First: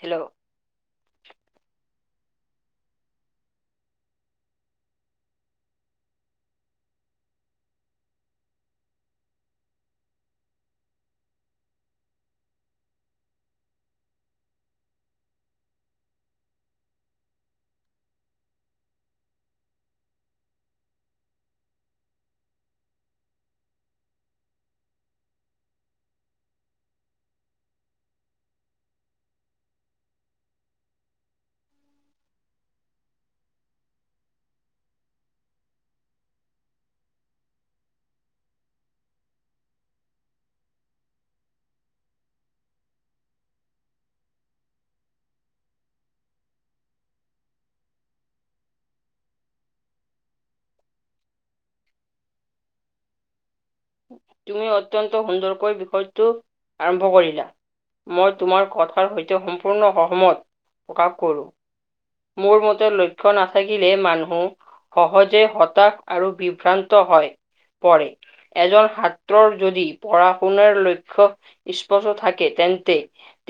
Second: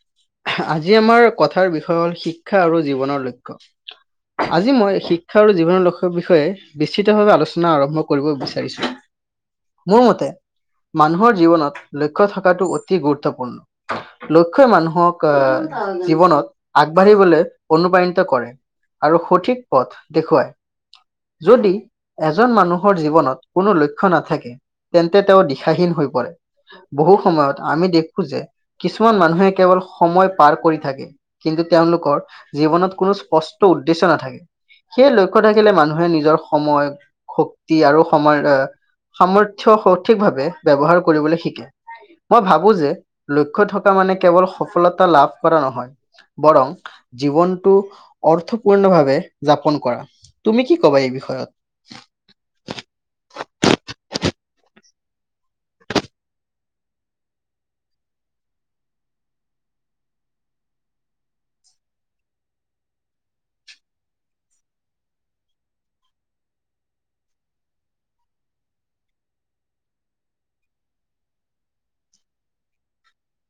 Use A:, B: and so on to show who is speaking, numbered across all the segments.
A: Hello.
B: আজি আমাৰ কথাৰ বিষয় হ'ল শিক্ষা আৰু জীৱনৰ লক্ষ্য। আজি মই শিক্ষা আৰু জীৱনৰ লক্ষ্যৰ বিষয়ে নিশ্চিতভাৱে আলোচনা আৰম্ভ কৰিব বিচাৰিছোঁ। মোৰ মতে, মানুহৰ জীৱনত লক্ষ্য থকাটো অতি গুৰুত্বপূৰ্ণ। লক্ষ্য মানুহক আহ জীৱনত আগবাঢ়িবলৈ অনুপ্ৰাৰাণিত কৰে আৰু সঠিক পথ দেখুৱায়। যদি এজন মানুহৰ জীৱনত কোনো লক্ষ্য নাথাকে। তেন্তে তেওঁ দিশাহীন হৈ পৰে, বহু সময়ত। আমি দেখো যে কিছুমান মানুহে কেৱল সময় পাৰ কৰি থাকে। কিন্তু তেওঁলোকৰ জীৱনত কোনো স্পষ্ট উদ্দেশ্য নাথাকে। সেই লক্ষ্য মানুহে নিজৰ সময় শক্তি আৰু সময় অহ সামৰ্থ্য সঠিকভাৱে ব্যবহাৰ কৰিবলে শিকে। মই ভাবো যে লক্ষ্য থকা মানে কেৱল সফলতা লাভ কৰা নহয় বৰং জীৱনটো অৰ্থপূৰ্ণ ভাৱে যাপন কৰা তুমি কি কবা এই বিষয়ত?
A: তুমি অত্যন্ত সুন্দৰকৈ বিষয়টো আৰম্ভ কৰিলা। মই তোমাৰ কথাৰ সৈতে সম্পূৰ্ণ সহমত প্ৰকাশ কৰোঁ। মোৰ মতে লক্ষ্য নাথাকিলে মানুহ সহজে হতাশ আৰু বিভ্ৰান্ত হয় পৰে। এজন ছাত্ৰৰ যদি পঢ়া শুনাৰ লক্ষ্য স্পষ্ট থাকে তেন্তে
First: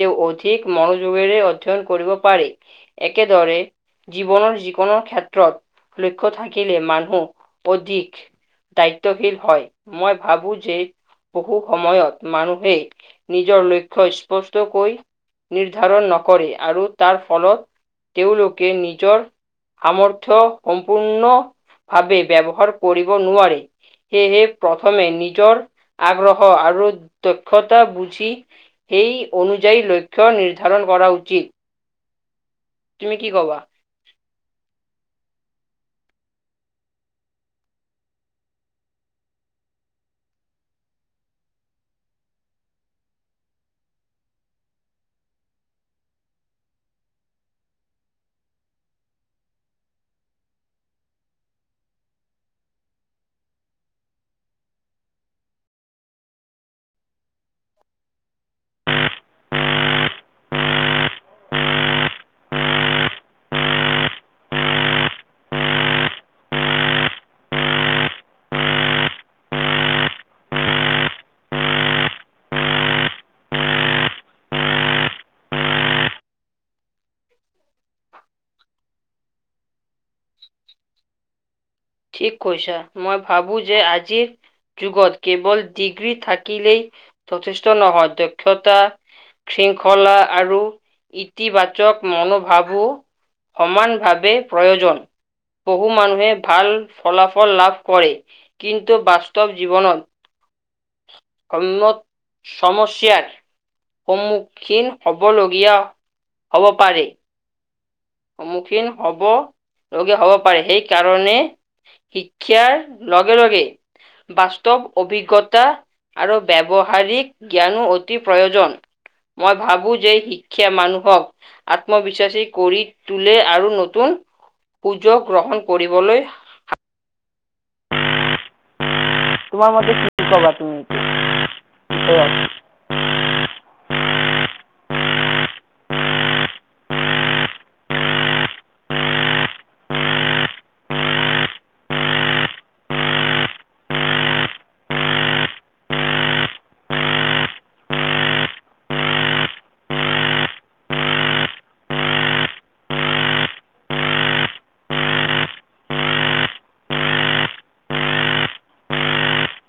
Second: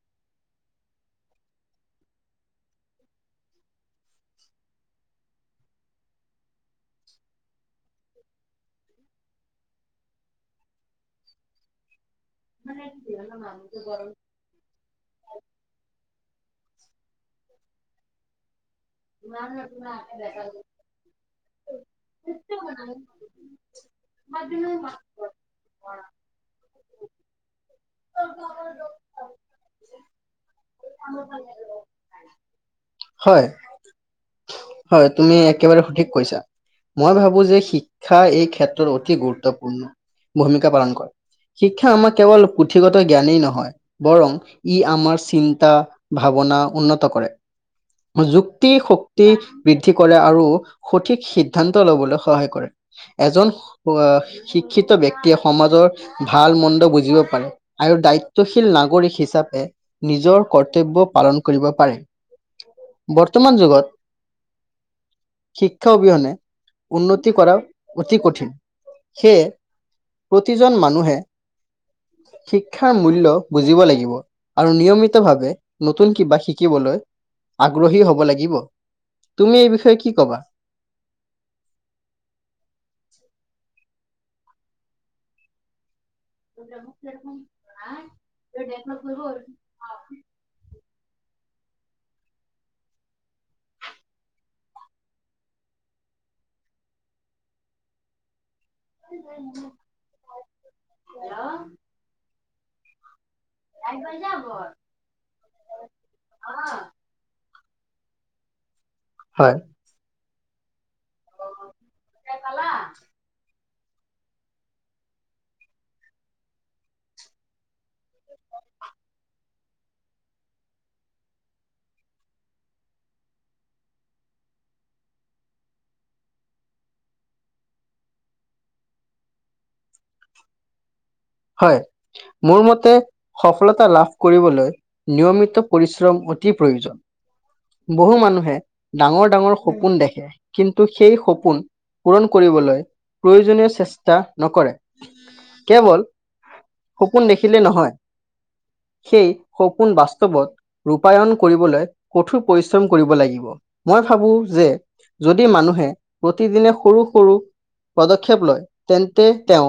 A: তেওঁ অধিক মনোযোগেৰে অধ্যয়ন কৰিব পাৰে। একেদৰে জীৱনৰ যিকোনো ক্ষেত্ৰত লক্ষ্য থাকিলে মানুহ অধিক দায়িত্বশীল হয় মই ভাবো যে বহু সময়ত মানুহে নিজৰ লক্ষ্যয়চ স্পষ্টকৈ নিৰ্ধাৰণ নকৰে আৰু তাৰ ফলত তেওঁলোকে নি নিজৰ সামৰ্থ সম্পূৰ্ণ ভাৱে ব্যৱহাৰ কৰিব নোৱাৰে সেয়েহে প্ৰথমে নিজৰ আগ্ৰহ আৰু দক্ষতা বুজ জি সেই অনুযায়ী লক্ষ্য নিৰ্ধাৰণ কৰা উচিত। তুমি কি
B: হয়
A: কবা?
B: হয় তুমি একেবাৰে সঠিক কৈছা মই ভাবো যে শিক্ষাই এই ক্ষেত্ৰত অতি গুৰুত্বপূৰ্ণ ভূমিকা পালন কৰে শিক্ষা আমাক কেৱল পুথিগত জ্ঞানেই নহয় বৰং ই আমাৰ চিন্তা-ভাবনা উন্নত কৰে। যুক্তি শক্তি বৃদ্ধি কৰে আৰু সঠিক সিদ্ধান্ত ল'বলৈ সহায় কৰে এজন হ শিক্ষিত ব্যক্তিয়ে সমাজৰ ভাল মণ্ড বুজিব পাৰে। আৰু দায়িত্বশীল নাগৰিক হিচাপে নিজৰ কৰ্তব্য পালন কৰিব পাৰে। বৰ্তমান যুগত। শিক্ষা অবিহনে উন্নতি কৰা অতি কঠিন। সেয়ে প্ৰতিজন মানুহে। শিক্ষাৰ মূল্য বুজিব লাগিব আৰু নিয়মিতভাৱে নতুন কিবা শিকিবলৈ আগ্ৰহী হব লাগিব তুমি এই বিষয়ে কি কবা
A: ঠিক কৈছা মই ভাবোঁ যে আজিৰ যুগত কেৱল ডিগ্ৰী থাক কিলেই যথেষ্ট নহয় দক্ষতা থ্ৰিঙ্ক খোলা আৰু ইতিবাচক মনোভাৱো সমান ভাৱে প্ৰয়োজন বহু মানুহে ভাল ফলাফল লাভ কৰে কিন্তু বাস্তৱ জীৱনত সন্মত সমস্যাৰ সন্মুখীন হবলগীয়া হব পাৰে, সন্মুখীন হ'ব
B: হয়,
A: লগীয়া হ'ব পাৰে সেই কাৰণে শিক্ষাৰ লগে লগেই বাস্তৱ অভিকগতা আৰু ব্যৱহাৰিক জ্ঞানো অতি প্ৰয়োজন মই ভাবো যে শিক্ষাই মানুহক, আত্মবিশ্বাসী কৰি তোলে আৰু নতুন, সুয গ্ৰহণ কৰিবলৈ। তোমাৰ মতে কি কাবা তুমি?
B: হয়, মোৰ মতে সফলতা লাভ কৰিবলৈ, নিয়মিত পৰিশ্ৰম অতি প্ৰয়োজন। বহু মানুহে, ডাঙৰ ডাঙৰ সপোন দেখে। কিন্তু সেই সপোন, পূৰণ কৰিবলৈ, প্ৰয়োজনীয় চেষ্টা নকৰে। কেৱল সপোন দেখিলে নহয়, সেই সপোন বাস্তৱত ৰূপায়ণ কৰিবলৈ, কঠোৰ পৰিশ্ৰম কৰিব লাগিব। মই ভাবো যে, যদি মানুহে, প্ৰতিদিনে সৰু -সৰু পদক্ষেপ লয়, তেন্তে তেওঁ,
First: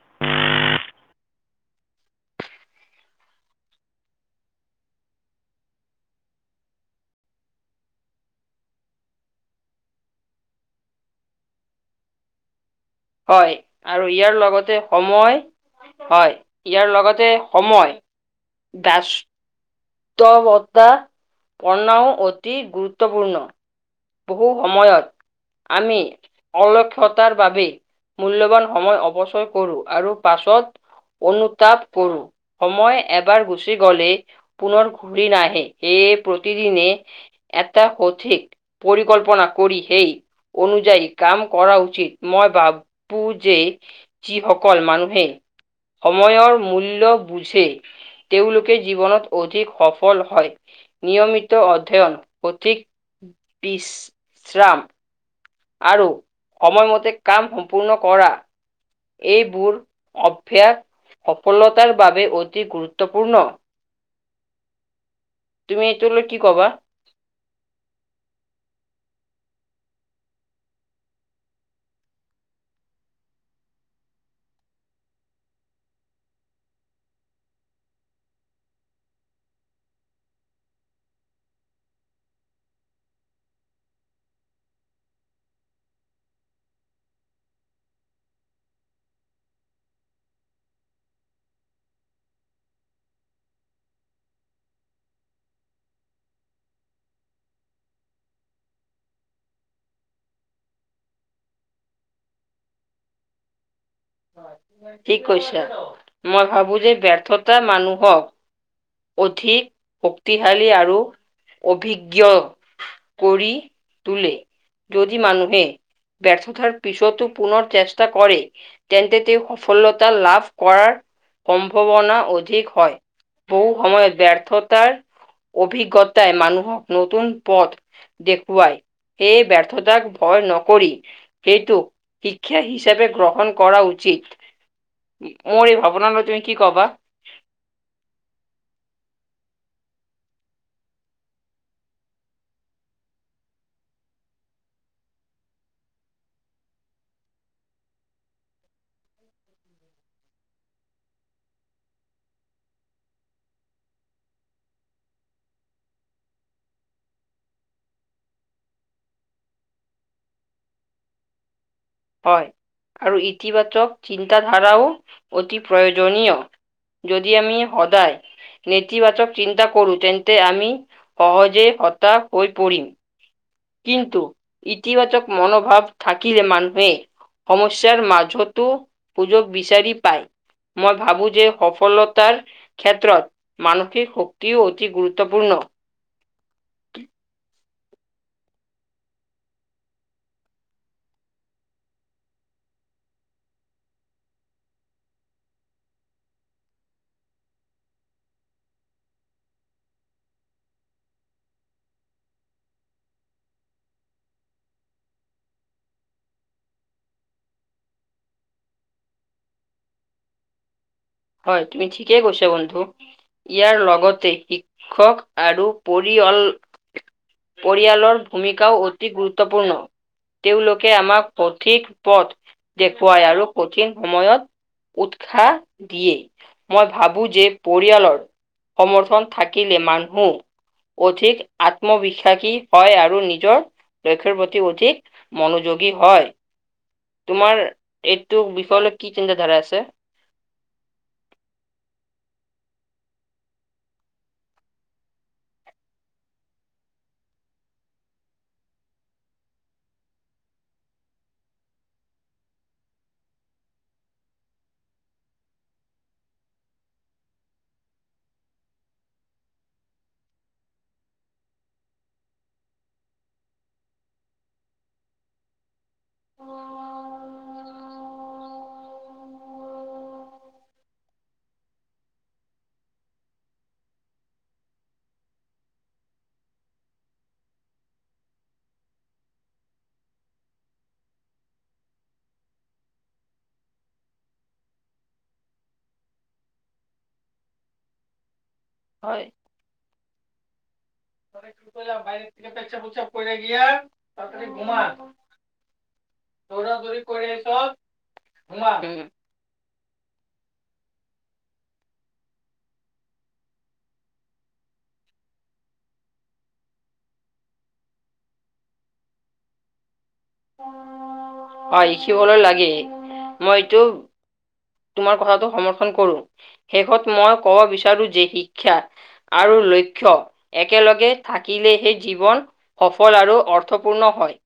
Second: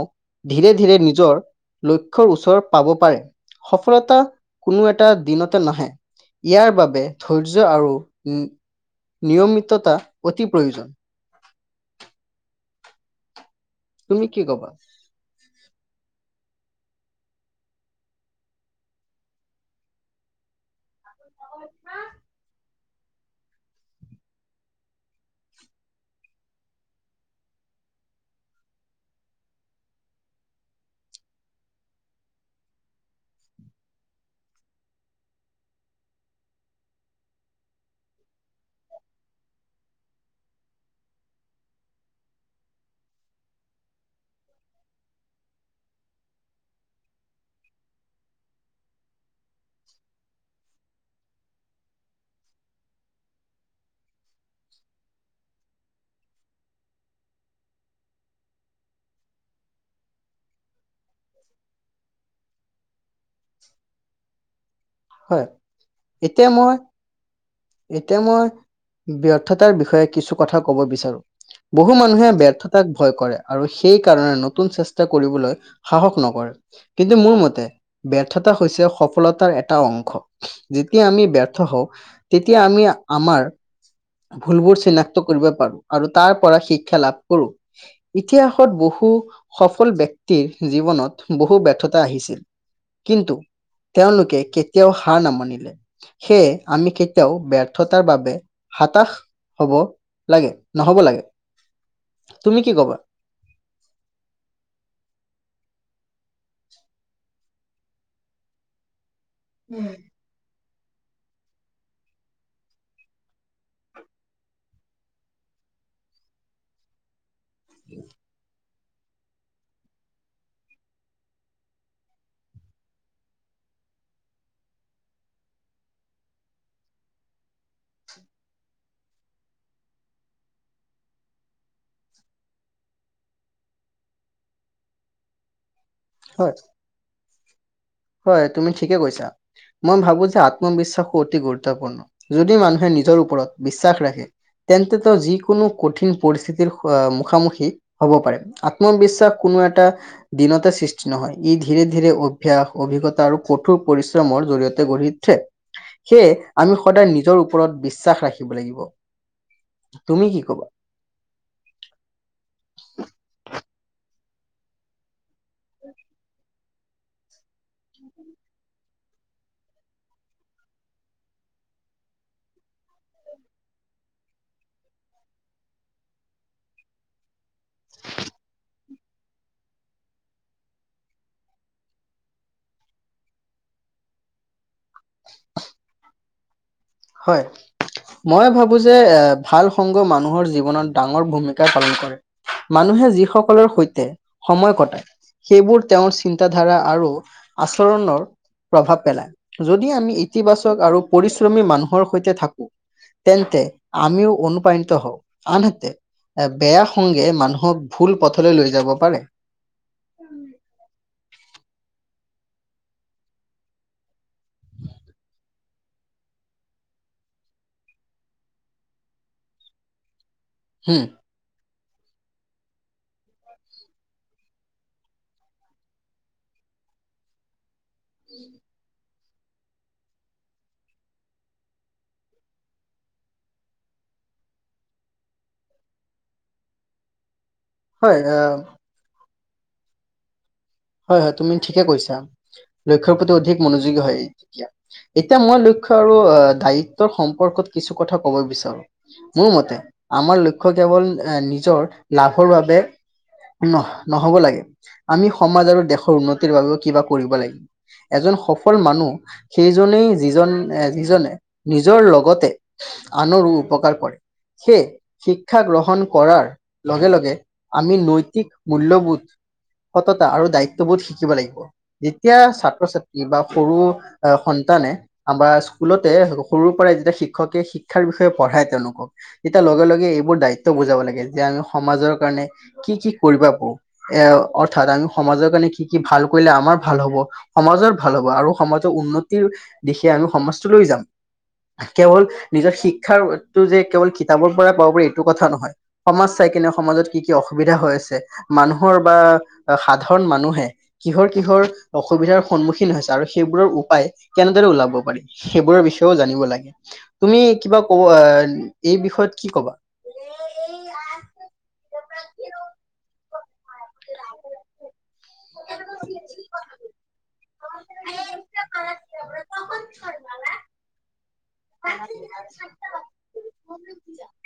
B: ধীৰে-ধীৰে নিজৰ লক্ষ্ৰ ওচৰ পাব পাৰে, সফলতা, কোনো এটা দিনতে নাহে। ইয়াৰ বাবে ধৈৰ্য আৰু, নিয়মিততা অতি প্ৰয়োজন আছে।
A: হয়, আৰু
B: তুমি
A: ইয়াৰ
B: কি ক'বা?
A: লগতে সময়, হয়, ইয়াৰ লগতে সময়। দস্ত, বতা, কৰ্ণই অতি গুৰুত্বপূৰ্ণ। বহু সময়ত, আমি, অলক্ষতা বাবেই। মূল্যবান সময় অৱচয় কৰোঁ, আৰু পাছত অনুতাপ কৰোঁ, সময় এবাৰ গুচি গলেই- পুনৰ ঘূৰি নাহে সে প্ৰতিদিনে, এটা সঠিক পৰিকল্পনা কৰি সেই অনুযায়ী কাম কৰা উচিত, মই ভাবো যে যিসকল মানুহে, সময়ৰ মূল্য বুজে। তেওঁলোকে জীৱনত অধিক সফল হয়, নিয়মিত অধ্যয়ন সঠিক বিশ্ৰাম। আৰু, সময়মতে কাম সম্পূৰ্ণ কৰা। এইবোৰ অইভাস, সফলতাৰ বাবে অতি গুৰুত্বপূৰ্ণ।
B: হয়,
A: তুমি এইটোলৈ কি
B: এতিয়া
A: ক'বা?
B: মই এতিয়া মই, ব্যৰ্থতাৰ বিষয়ে কিছু কথা কব বিচাৰো। বহু মানুহে ব্যৰ্থতাক ভয় কৰে, আৰু সেই কাৰণে নতুন চেষ্টা কৰিবলৈ- সাহস নকৰে, কিন্তু মোৰ মতে, ব্যৰ্থতা হৈছে সফলতাৰ এটা এটা অংশ, যেতিয়া আমি ব্যৰ্থ হওঁ তেতিয়া আমি আমাৰ ভুলবোৰ চিনাক্ত কৰিব পাৰো, আৰু তাৰ পৰা শিক্ষা লাভ কৰো। ইতিহাসত বহু সফল ব্যক্তিৰ জীৱনত বহু ব্যৰ্থতা আহিছিল। কিন্তু, তেওঁলোকে কেতিয়াও হাৰ নামানিলে। সেয়ে আমি কেতিয়াও ব্যৰ্থতাৰ বাবে, হাতাশ হ'ব লাগে, নহব লাগে, তুমি কি কবা?
A: ঠিক কৈছা, মই ভাবো যে ব্যৰ্থতা মানুহক- অধিক শক্তিশালী আৰু, অভিজ্ঞ কৰি তোলে, যদি মানুহে, ব্যৰ্থতাৰ পিছতো পুনৰ চেষ্টা কৰে। তেন্তে তেওঁ সফলতা লাভ কৰাৰ, সম্ভাৱনা অধিক হয়। বহু সময়ত ব্যৰ্থতাৰ, অভিজ্ঞতাই মানুহক নতুন পথ দেখুৱাই, সেই ব্যৰ্থতাক ভয় নকৰি- সেইটোক, শিক্ষা হিচাপে গ্ৰহণ কৰা উচিত মোৰ এই ভাৱনাটো তুমি
B: হয়,
A: কি কবা।
B: হয় তুমি ঠিকে কৈছা। মই ভাবো যে আত্মবিশ্বাসো অতি গুৰুত্বপূৰ্ণ যদি মানুহে নিজৰ ওপৰত বিশ্বাস ৰাখে। তেন্তেতো যিকোনো কঠিন পৰিস্থিতি মুখ মুখী। হ'ব পাৰে আত্মবিশ্বাস কোনো এটা দিনতে সৃষ্টি নহয় ই ধীৰৰে ধীৰৰে অভ্যাস। অভিজ্ঞতা আৰু কঠোৰ পৰিশ্ৰমৰ জৰি়য়তে গঢ়ি উঠে। সেয়ে আমি সদায় নিজৰ ওপৰত বিশ্বাস ৰাখিব লাগিব তুমি কি কবা।
A: হয় আৰু ইতিবাচক চিন্তাধাৰাও অতি প্ৰয়োজনীয়। যদি আমি সদায়। নেতিবাচক চিন্তা কৰো তেন্তে আমি সহজে হতাশ হৈ পৰিম। কিন্তু ইতিবাচক মনোভাৱ থাকিলে মানুহ। সমস্যাৰ মাজতো সুযোগ বিচাৰি পায়। মই ভাবো যে সফলতাৰ ক্ষেত্ৰত মানসিক। শক্তিও অতি গুৰুত্বপূৰ্ণ।
B: হয়। মই ভাবো যে এ ভাল সংগ মানুহৰ জীৱনত ডাঙৰ ভূমিকা পালন কৰে। মানুহে যিসকলৰ সৈতে সময় কটায়। সেইবোৰ তেওঁৰ চিন্তাধাৰা আৰু আচৰণৰ। প্ৰভাৱ পেলাই যদি আমি ইতিবাচক আৰু পৰিশ্ৰমী মানুহৰ সৈতে থাকো। তেন্তে আমিও অনুপ্ৰাণিত হওঁ আনহাতে। এ, বেয়া সংগে মানুহক, ভুল পথলৈ লৈ যাব পাৰে।
A: হয়, তুমি ঠিকে কৈছা বন্ধু। ইয়াৰ লগতে শিক্ষক আৰু পৰিয়ল পৰিয়ালৰ ভূমিকাও অতি গুৰুত্বপূৰ্ণ। তেওঁলোকে
B: হম,
A: আমাক। সঠিক পথ দেখুৱাই আৰু কঠিন সময়ত, উৎসাহ। দিয়ে, মই ভাবো যে, পৰিয়ালৰ সমৰ্থন থাকিলে মানুহো। অধিক আত্মবিশ্বাসী হয় আৰু নিজৰ, লক্ষ্ৰ প্ৰতি অধিক। মনোযোগী হয়। তোমাৰ
B: হয়,
A: এইটো
B: আহ
A: বিষয়লৈ কি চিন্তাধাৰা আছে?
B: হয়, হয়। তুমি ঠিকে কৈছা। লক্ষ্যৰ প্ৰতি অধিক মনোযোগী হয়, তেতিয়া। এতিয়া মই, লক্ষ্য আৰু দায়িত্বৰ সম্পৰ্কত কিছু কথা কব বিচাৰো। মোৰ মতে, আমাৰ লক্ষ্য কেৱল এ, নিজৰ লাভৰ বাবে। নহ, নহব লাগে। আমি সমাজ আৰু দেশৰ উন্নতিৰ বাবেও কিবা কৰিব লাগে। এজন সফল মানুহ। সেইজনেই যিজন, যিজনে নিজৰ লগতে। আনৰো উপকাৰ কৰে। সেয়ে, শিক্ষা গ্ৰহণ। কৰাৰ লগে লগে, আমি নৈতিক মূল্যবোধ। সততা আৰু দায়িত্ববোধ শিকিব লাগিব। যেতিয়া, ছাত্ৰ-ছাত্ৰী বা সৰু সন্তানে। আমাৰ স্কুলতে, সৰুৰ পৰাই যেতিয়া শিক্ষকে, শিক্ষাৰ বিষয়ে পঢ়ায় জানো? তেতিয়া লগে-লগে এইবোৰ দায়িত্ব বুজাব লাগে, যে আমি সমাজৰ কাৰণে। কি কি কৰিবা পাওঁ, এয়া। অৰ্থাৎ, আমি সমাজৰ কাৰণে কি, কি ভাল কৰিলে আমাৰ ভাল হ'ব, সমাজৰ ভাল হ'ব, আৰু সমাজ।
A: হয়।
B: উন্নতিৰ দিশে আমি সমাজটোলৈ যাম। কেৱল, নিজৰ শিক্ষাৰটো যে কেৱল কিতাপৰ পৰা পাব পাৰে, এইটো কথা নহয়। সমাজ চাই কেনে, সমাজত কি কি অসুবিধা হৈ আছে, মানুহৰ বা সাধাৰণ মানুহে। কিহৰ, কিহৰ অসুবিধাৰ সন্মুখীন হৈছে আৰু সেইবোৰৰ উপায় কেনেদৰে ওলাব পাৰি? সেইবোৰৰ বিষয়েও জানিব লাগে। তুমি কিবা কব আহ, এই বিষয়ত কি ক'বা?
A: হয়, লিখিবলৈ লাগেই, মইতো তোমাৰ কথাটো সমৰ্থন কৰো, শেষত মই ক'ব বিচাৰো যে, শিক্ষা আৰু লক্ষ্য একেলগে থাকিলেহে জীৱন সফল আৰু অৰ্থপূৰ্ণ হয়।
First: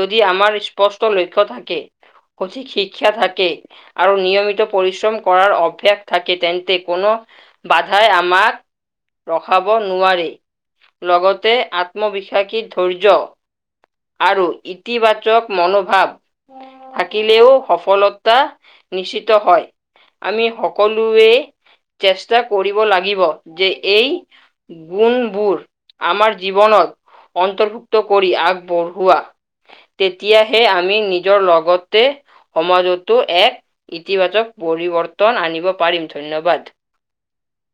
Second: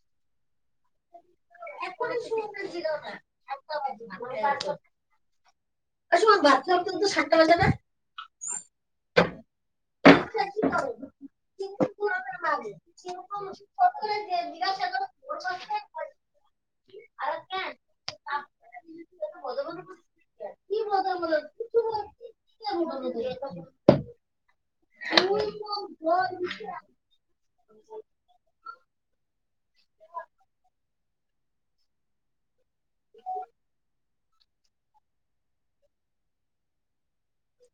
A: যদি আমাৰ স্পষ্ট লক্ষ্য থাকে, সঠিক শিক্ষা থাকে আৰু নিয়মিত পৰিশ্ৰম কৰাৰ অভ্যাস থাকে, তেন্তে কোনো বাধাই আমাক ৰখাব নোৱাৰে। লগতে আত্মবিশ্বাসী ধৈৰ্য আৰু ইতিবাদ মনোভাৱ, থাকিলেও সফলতা নিশ্চিত ত হয়। আমি সকলোৱে চেষ্টা কৰিব লাগিব, যে এই গুণবোৰ আমাৰ জীৱনত, অন্তৰ্ভুক্ত কৰি, আগবঢ়োৱা তেতিয়াহে আমি নিজৰ লগতে সমাজটো এক, ইতিবাচক পৰিৱৰ্তন আনিব পাৰিম, ধন্যবাদ।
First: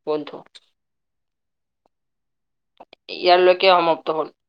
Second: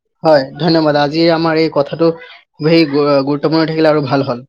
A: বন্ধু।
B: হয়। ধন্যবাদ আজি আমাৰ এই কথাটো, খুবেই
A: ইয়ালৈকে
B: গুৰুত্বপূৰ্ণ থাকিলে
A: সমাপ্ত
B: আৰু ভাল হ'ল।